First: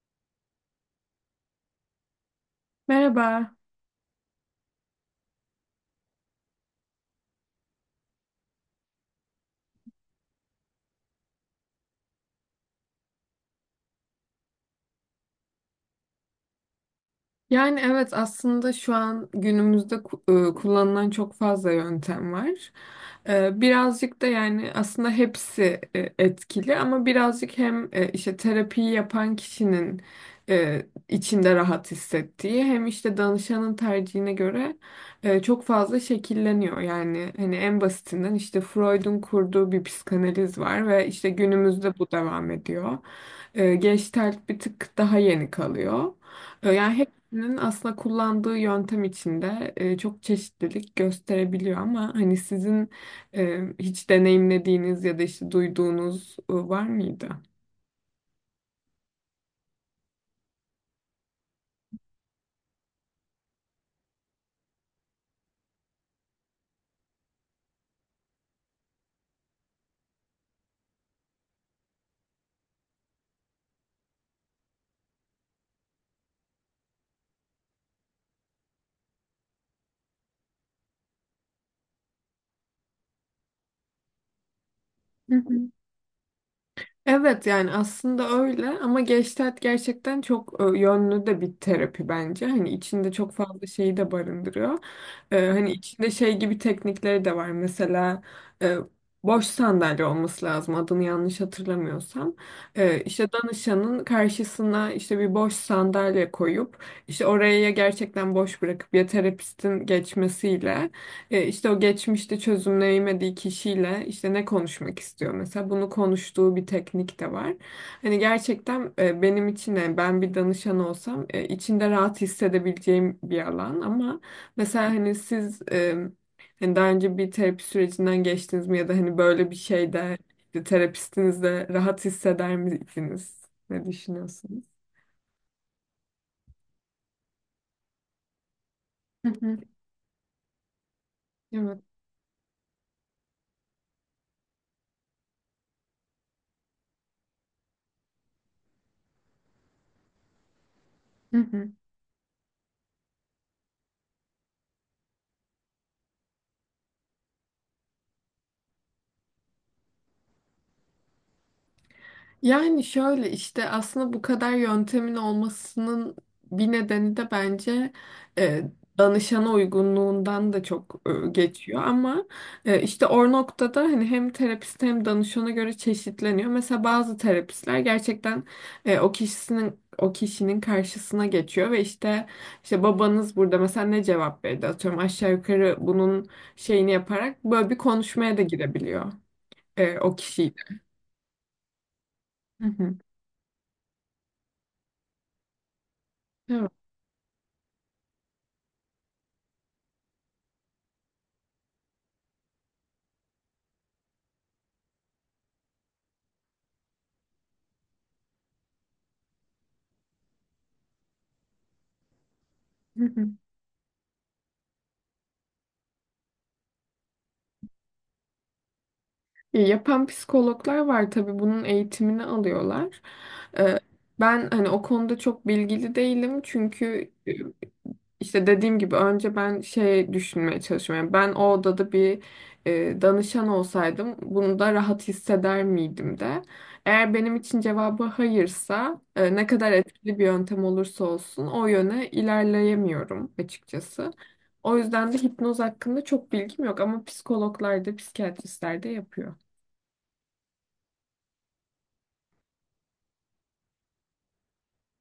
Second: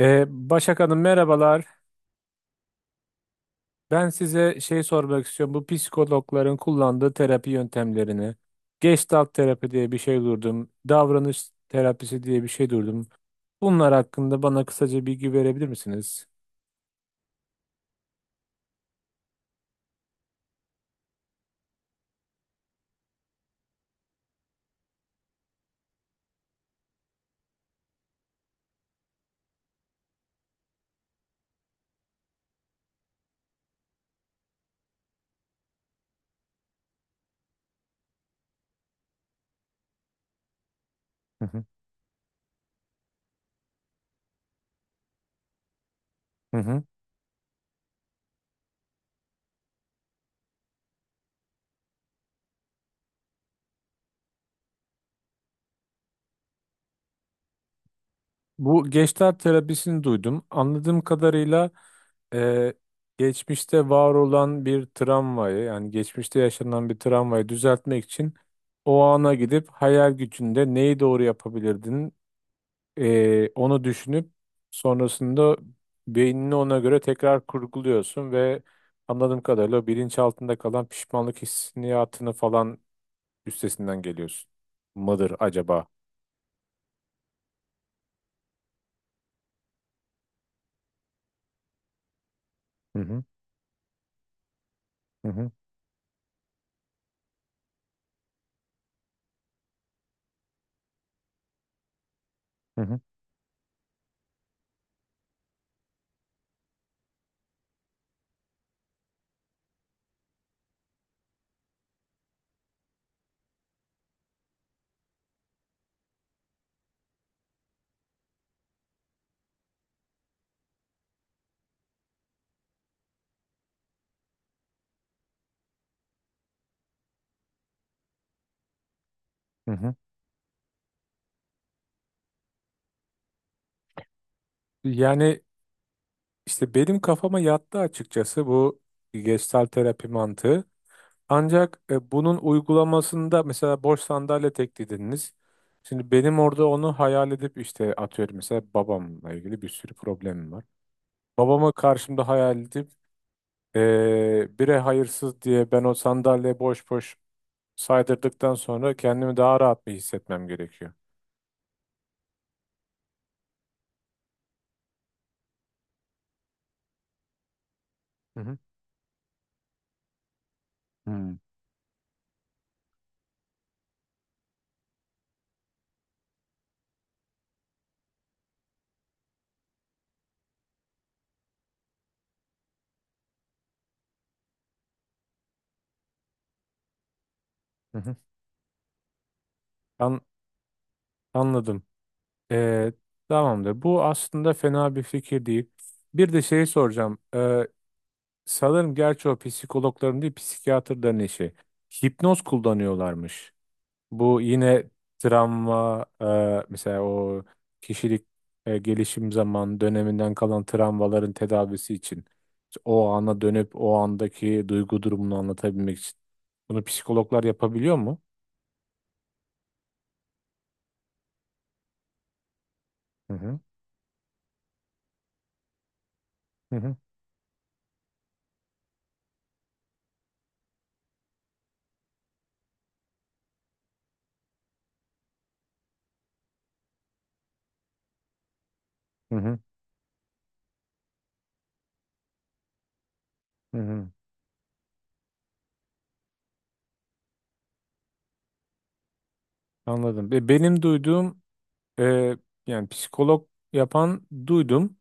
Ee, Başak Hanım, merhabalar. Merhaba. Ben size şey sormak istiyorum. Bu psikologların kullandığı terapi yöntemlerini. Gestalt terapi diye bir şey duydum. Davranış terapisi diye bir şey duydum. Bunlar hakkında bana kısaca bilgi verebilir misiniz? Yani evet aslında şu an günümüzde kullanılan çok fazla yöntem var. Birazcık da yani aslında hepsi etkili ama birazcık hem işte terapiyi yapan kişinin içinde rahat hissettiği hem işte danışanın tercihine göre çok fazla şekilleniyor. Yani hani en basitinden işte Freud'un kurduğu bir psikanaliz var ve işte Hı hı. günümüzde bu devam ediyor. Gestalt bir tık daha yeni kalıyor. Hı hı. Yani Nin aslında kullandığı yöntem içinde çok çeşitlilik gösterebiliyor ama hani sizin hiç deneyimlediğiniz ya da işte duyduğunuz var mıydı? Bu Gestalt terapisini duydum. Anladığım kadarıyla e, geçmişte var olan bir travmayı, yani geçmişte yaşanan bir travmayı düzeltmek için o ana gidip hayal gücünde neyi doğru yapabilirdin? Onu düşünüp sonrasında beynini ona göre tekrar kurguluyorsun ve anladığım kadarıyla o bilinç altında kalan pişmanlık hissiyatını falan üstesinden geliyorsun. Mıdır Hı hı. acaba? Evet yani aslında öyle ama Gestalt gerçekten çok yönlü de bir terapi bence. Hani Hı içinde hı çok fazla şeyi de barındırıyor. hı hı Hani içinde şey gibi teknikleri de var. Mesela e, boş sandalye olması lazım adını yanlış hatırlamıyorsam. hı hı. İşte danışanın karşısına işte bir boş sandalye koyup işte oraya ya gerçekten boş bırakıp ya terapistin geçmesiyle işte o geçmişte çözümleyemediği kişiyle işte ne konuşmak istiyor mesela bunu konuştuğu bir teknik de var. Hani gerçekten benim için yani ben bir danışan olsam içinde rahat hissedebileceğim bir alan ama mesela hani siz hani daha önce bir terapi sürecinden geçtiniz mi ya da hani böyle bir Hı hı. şeyde işte terapistinizle rahat hisseder miydiniz? Ne düşünüyorsunuz? Yani işte benim kafama yattı açıkçası bu Hı hı. gestalt terapi mantığı. Ancak bunun uygulamasında mesela boş sandalye teklidiniz. Şimdi benim orada onu hayal edip işte atıyorum mesela babamla ilgili bir sürü problemim var. Babama Evet. karşımda hayal edip bire hayırsız diye ben o sandalye boş boş saydırdıktan sonra kendimi daha rahat bir hissetmem gerekiyor. Yani şöyle işte aslında bu kadar yöntemin olmasının bir nedeni de bence Hı hı. e, danışana uygunluğundan da çok Hmm. geçiyor ama işte o noktada hani hem terapist hem danışana göre çeşitleniyor. Mesela bazı terapistler gerçekten o kişinin karşısına geçiyor ve işte babanız burada mesela ne cevap verdi atıyorum aşağı yukarı bunun şeyini yaparak böyle bir Hı hı. konuşmaya da girebiliyor o An kişiyle. anladım. Hı Ee, hı. tamamdır. Bu aslında fena bir fikir değil. Bir de şeyi Evet. soracağım. Sanırım gerçi o psikologların değil psikiyatrların işi. Hipnoz kullanıyorlarmış. Bu yine travma mesela o kişilik gelişim zaman döneminden kalan travmaların tedavisi için İşte o ana dönüp o andaki duygu durumunu anlatabilmek için. Bunu psikologlar yapabiliyor mu? Yapan psikologlar var tabii bunun eğitimini alıyorlar. Hı hı. Ee, Ben hani o konuda çok bilgili değilim Hı hı. çünkü işte dediğim gibi önce ben şey düşünmeye çalışıyorum. Yani ben o odada bir danışan olsaydım bunu da rahat hisseder miydim de. Eğer benim için cevabı hayırsa Hı ne hı. kadar etkili bir yöntem olursa olsun o yöne ilerleyemiyorum Hı hı. açıkçası. O yüzden de hipnoz hakkında çok bilgim yok ama psikologlar da psikiyatristler de yapıyor. Anladım. Ve benim duyduğum, e, yani psikolog yapan duydum.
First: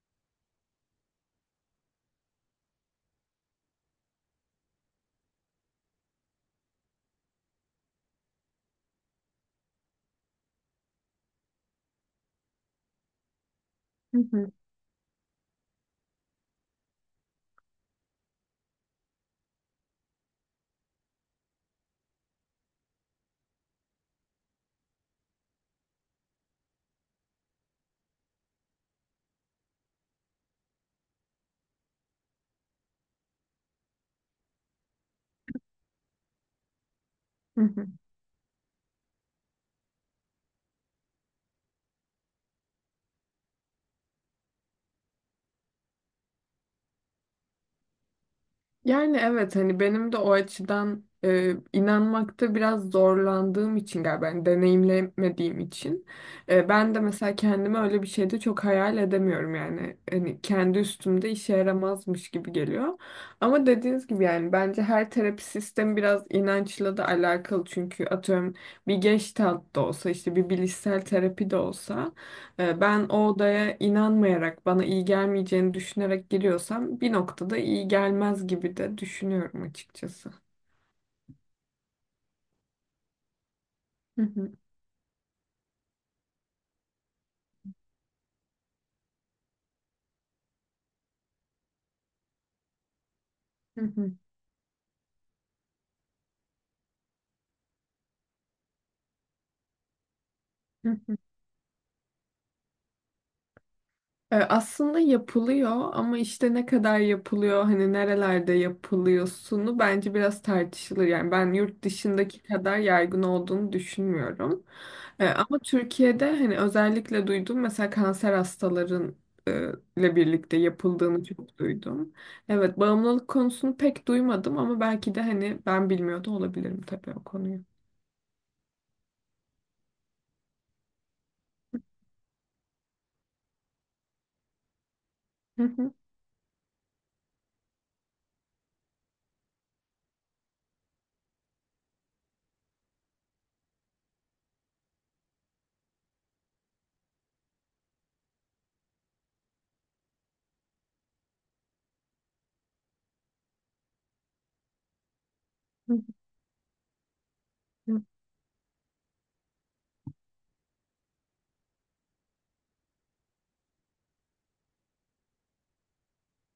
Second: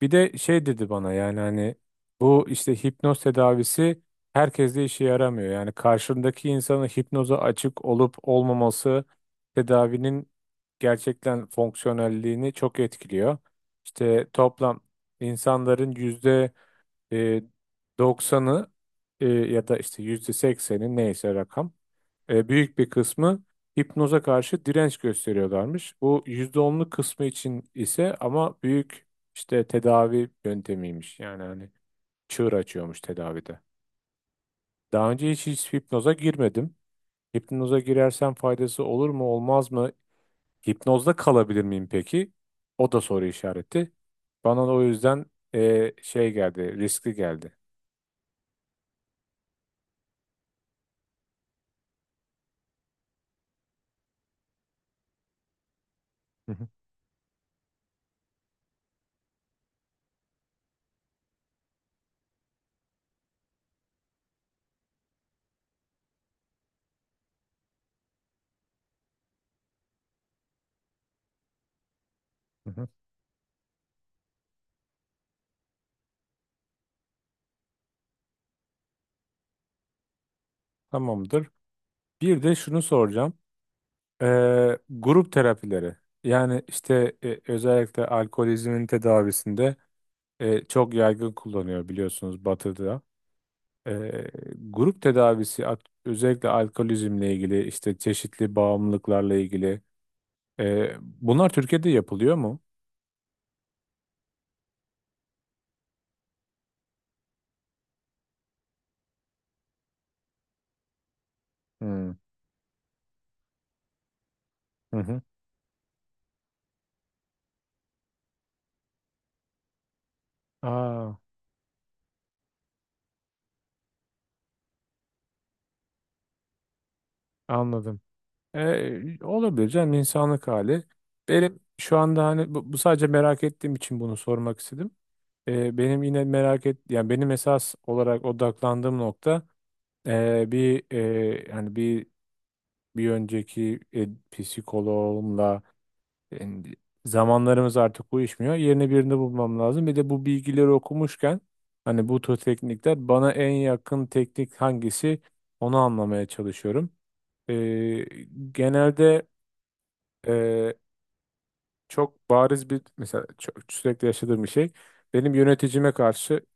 Bir de şey dedi bana, yani hani bu işte hipnoz tedavisi herkeste işe yaramıyor. Yani karşındaki insanın hipnoza açık olup olmaması tedavinin gerçekten fonksiyonelliğini çok etkiliyor. Hı İşte hı. toplam insanların e, 90'ı ya da işte %80'i neyse rakam, büyük bir kısmı hipnoza karşı direnç gösteriyorlarmış. Bu %10'luk kısmı için ise ama büyük işte tedavi yöntemiymiş. Yani hani çığır açıyormuş tedavide. Daha önce hiç, hiç hipnoza girmedim. Hı Hipnoza hı. girersem faydası olur mu olmaz mı? Hipnozda kalabilir miyim peki? O da soru işareti. Bana da o yüzden şey geldi, riskli geldi. Yani evet hani benim de o açıdan inanmakta biraz zorlandığım için galiba ben deneyimlemediğim için. Hı hı. Ben de mesela kendimi öyle bir şeyde çok hayal edemiyorum yani hani kendi üstümde işe yaramazmış gibi geliyor. Ama dediğiniz gibi yani bence her terapi sistemi biraz inançla da alakalı çünkü atıyorum bir Gestalt da olsa işte bir bilişsel terapi de olsa Hı e, hı. Ben o odaya inanmayarak, bana iyi gelmeyeceğini düşünerek giriyorsam bir noktada iyi gelmez gibi de düşünüyorum açıkçası. Tamamdır. Bir de şunu soracağım. Hı hı, Grup terapileri. Yani işte özellikle alkolizmin tedavisinde çok yaygın kullanıyor biliyorsunuz Batı'da. hı hı, Ee, grup tedavisi özellikle alkolizmle ilgili işte çeşitli bağımlılıklarla ilgili. Hı. Bunlar Türkiye'de yapılıyor mu? Aslında yapılıyor ama işte ne kadar yapılıyor hani nerelerde yapılıyorsunu bence biraz tartışılır. Yani ben yurt Hmm. dışındaki kadar yaygın olduğunu düşünmüyorum. Hı hı. Ama Türkiye'de hani özellikle duydum mesela kanser hastaların e, ile birlikte Aa, yapıldığını çok duydum. Evet bağımlılık konusunu pek duymadım ama belki de hani ben bilmiyor da olabilirim tabii o konuyu. anladım. E, olabilir canım, insanlık hali. Benim şu anda hani bu sadece merak ettiğim için bunu sormak istedim. Hı E, hı, benim yine merak et, yani benim esas olarak odaklandığım nokta yani bir önceki psikoloğumla e, zamanlarımız artık uyuşmuyor. Yerine birini bulmam lazım. Bir de bu bilgileri okumuşken hani bu tür teknikler bana en yakın teknik hangisi, onu anlamaya çalışıyorum. hı hı, E, genelde e, çok bariz bir, mesela sürekli yaşadığım bir şey. Benim yöneticime karşı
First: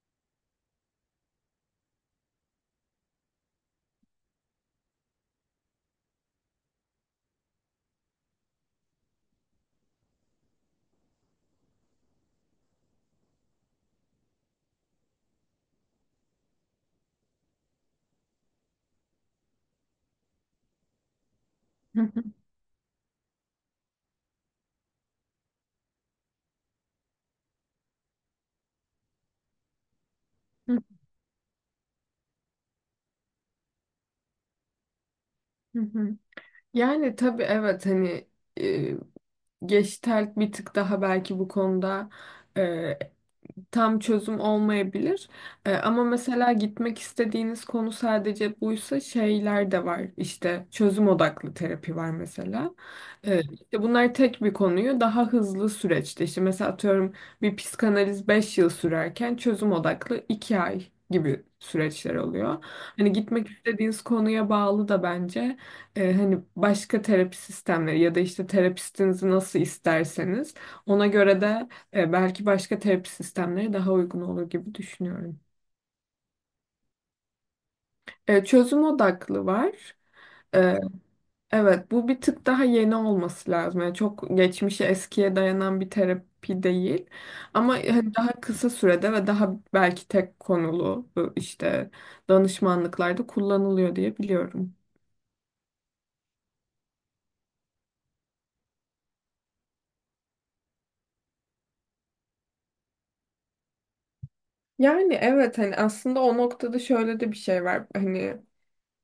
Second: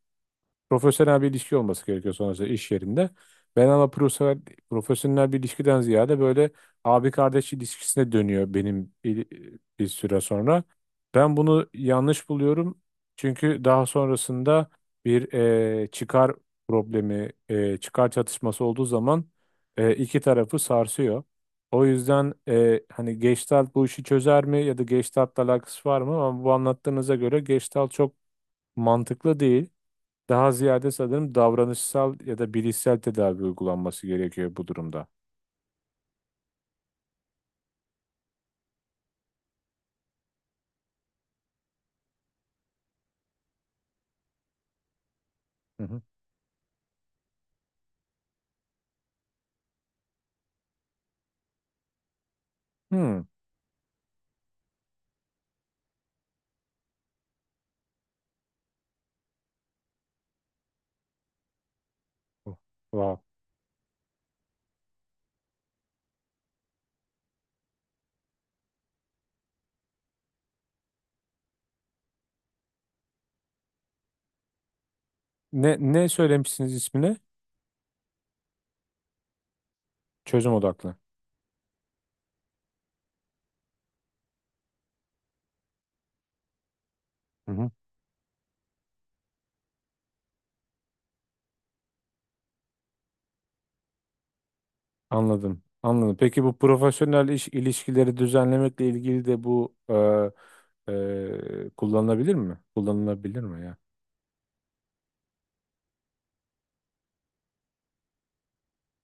profesyonel bir ilişki olması gerekiyor sonrasında iş yerinde. Ben ama profesyonel bir ilişkiden ziyade böyle abi kardeş ilişkisine dönüyor benim bir süre sonra. Ben bunu yanlış buluyorum. Çünkü daha sonrasında bir çıkar problemi, çıkar çatışması olduğu zaman iki tarafı sarsıyor. O hı hı, yüzden hani Gestalt bu işi çözer mi ya da Gestalt'la alakası var mı? Ama bu anlattığınıza göre Gestalt çok mantıklı değil. Daha hı hı, ziyade sanırım davranışsal ya da bilişsel tedavi uygulanması gerekiyor bu durumda. hı hı. Yani tabii evet hani Gestalt bir tık daha belki bu konuda e, tam çözüm olmayabilir. E, Hı hı. ama mesela gitmek istediğiniz konu sadece buysa şeyler de var. İşte çözüm odaklı terapi var mesela. Hmm. Evet, işte bunlar tek bir konuyu daha hızlı süreçte işte mesela atıyorum bir psikanaliz 5 yıl sürerken çözüm odaklı 2 ay gibi süreçler Oh. oluyor. Hani Wow. gitmek istediğiniz konuya bağlı da bence hani başka terapi sistemleri ya da işte terapistinizi nasıl isterseniz ona göre de belki başka terapi sistemleri daha uygun olur gibi düşünüyorum. Ne, ne söylemişsiniz ismine? Çözüm odaklı var. Çözüm E, odaklı. Evet, bu bir tık daha yeni olması lazım. Yani çok geçmişe, eskiye dayanan bir terapi değil. Hı hı. Ama hani daha kısa sürede ve daha belki tek konulu bu işte danışmanlıklarda kullanılıyor diye biliyorum. Anladım. Anladım. Peki bu profesyonel iş ilişkileri düzenlemekle ilgili de bu kullanılabilir mi? Kullanılabilir mi ya? Yani evet hani aslında o noktada şöyle de bir şey var. Hani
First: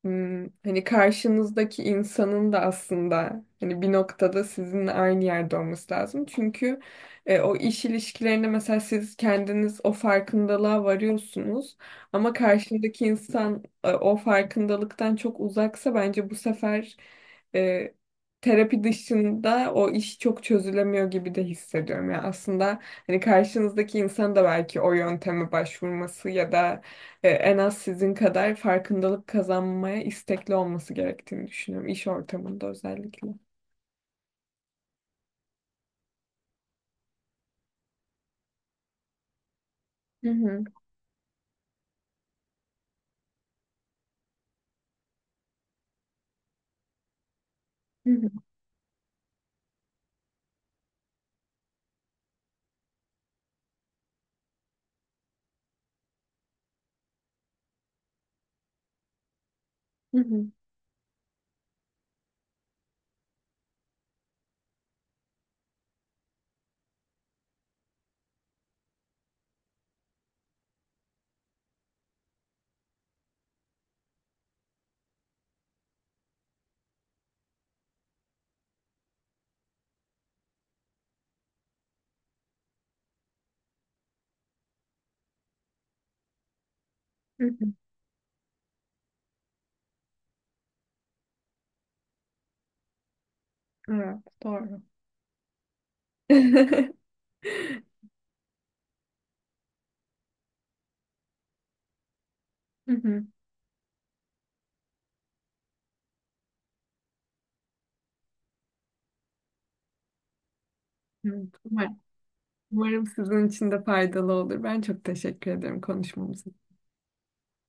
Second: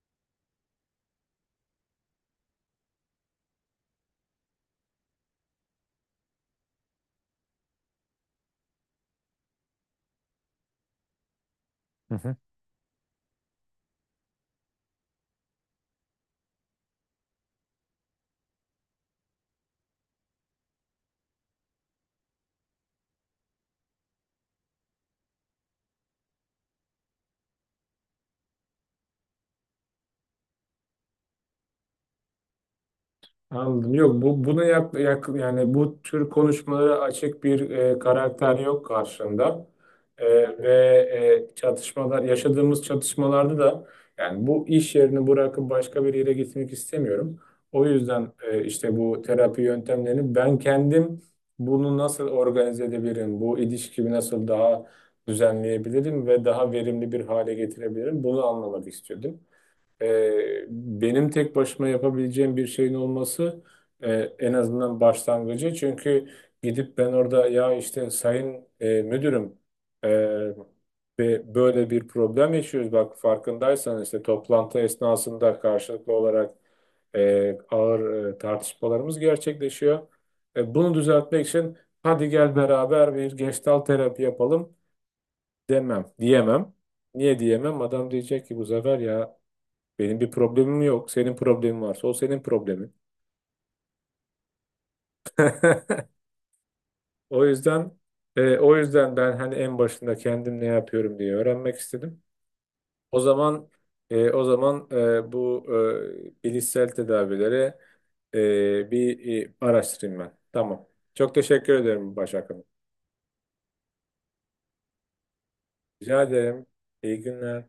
Hmm, hani karşınızdaki insanın da aslında hani bir noktada sizinle aynı yerde olması lazım. Çünkü o iş ilişkilerinde mesela siz kendiniz o farkındalığa varıyorsunuz ama karşındaki insan o farkındalıktan çok uzaksa bence bu sefer e, terapi dışında o iş çok çözülemiyor gibi de hissediyorum. Yani aslında hani karşınızdaki insan da belki o yönteme başvurması ya da en az sizin kadar farkındalık kazanmaya istekli olması gerektiğini düşünüyorum. İş ortamında özellikle. Anladım. Yok bu bunu yani bu tür konuşmalara açık bir karakter yok karşında. E, Hı hı, ve çatışmalar yaşadığımız çatışmalarda da yani bu iş yerini bırakıp başka bir yere gitmek istemiyorum. O hı hı, yüzden işte bu terapi yöntemlerini ben kendim, bunu nasıl organize edebilirim? Bu ilişkimi nasıl daha düzenleyebilirim ve daha verimli bir hale getirebilirim? Bunu anlamak istiyordum. hı hı, Benim tek başıma yapabileceğim bir şeyin olması e, en azından başlangıcı. Çünkü gidip ben orada ya işte sayın müdürüm, e, ve böyle bir problem yaşıyoruz. Bak farkındaysan işte toplantı esnasında karşılıklı olarak ağır tartışmalarımız gerçekleşiyor. Bunu düzeltmek için hadi gel beraber bir gestalt terapi yapalım diyemem. Niye hı hı. diyemem? Adam diyecek ki bu sefer, ya benim bir problemim yok. Senin problemin varsa o senin problemin. Evet, doğru. O yüzden ben hani en başında kendim ne yapıyorum diye öğrenmek istedim. Hı O hı, zaman e, o zaman e, bu bilişsel tedavileri araştırayım ben. Tamam. Çok hı. teşekkür Umarım, ederim, Başak Hanım. umarım sizin için de faydalı olur. Ben çok teşekkür ederim Rica konuşmamız ederim. İyi günler.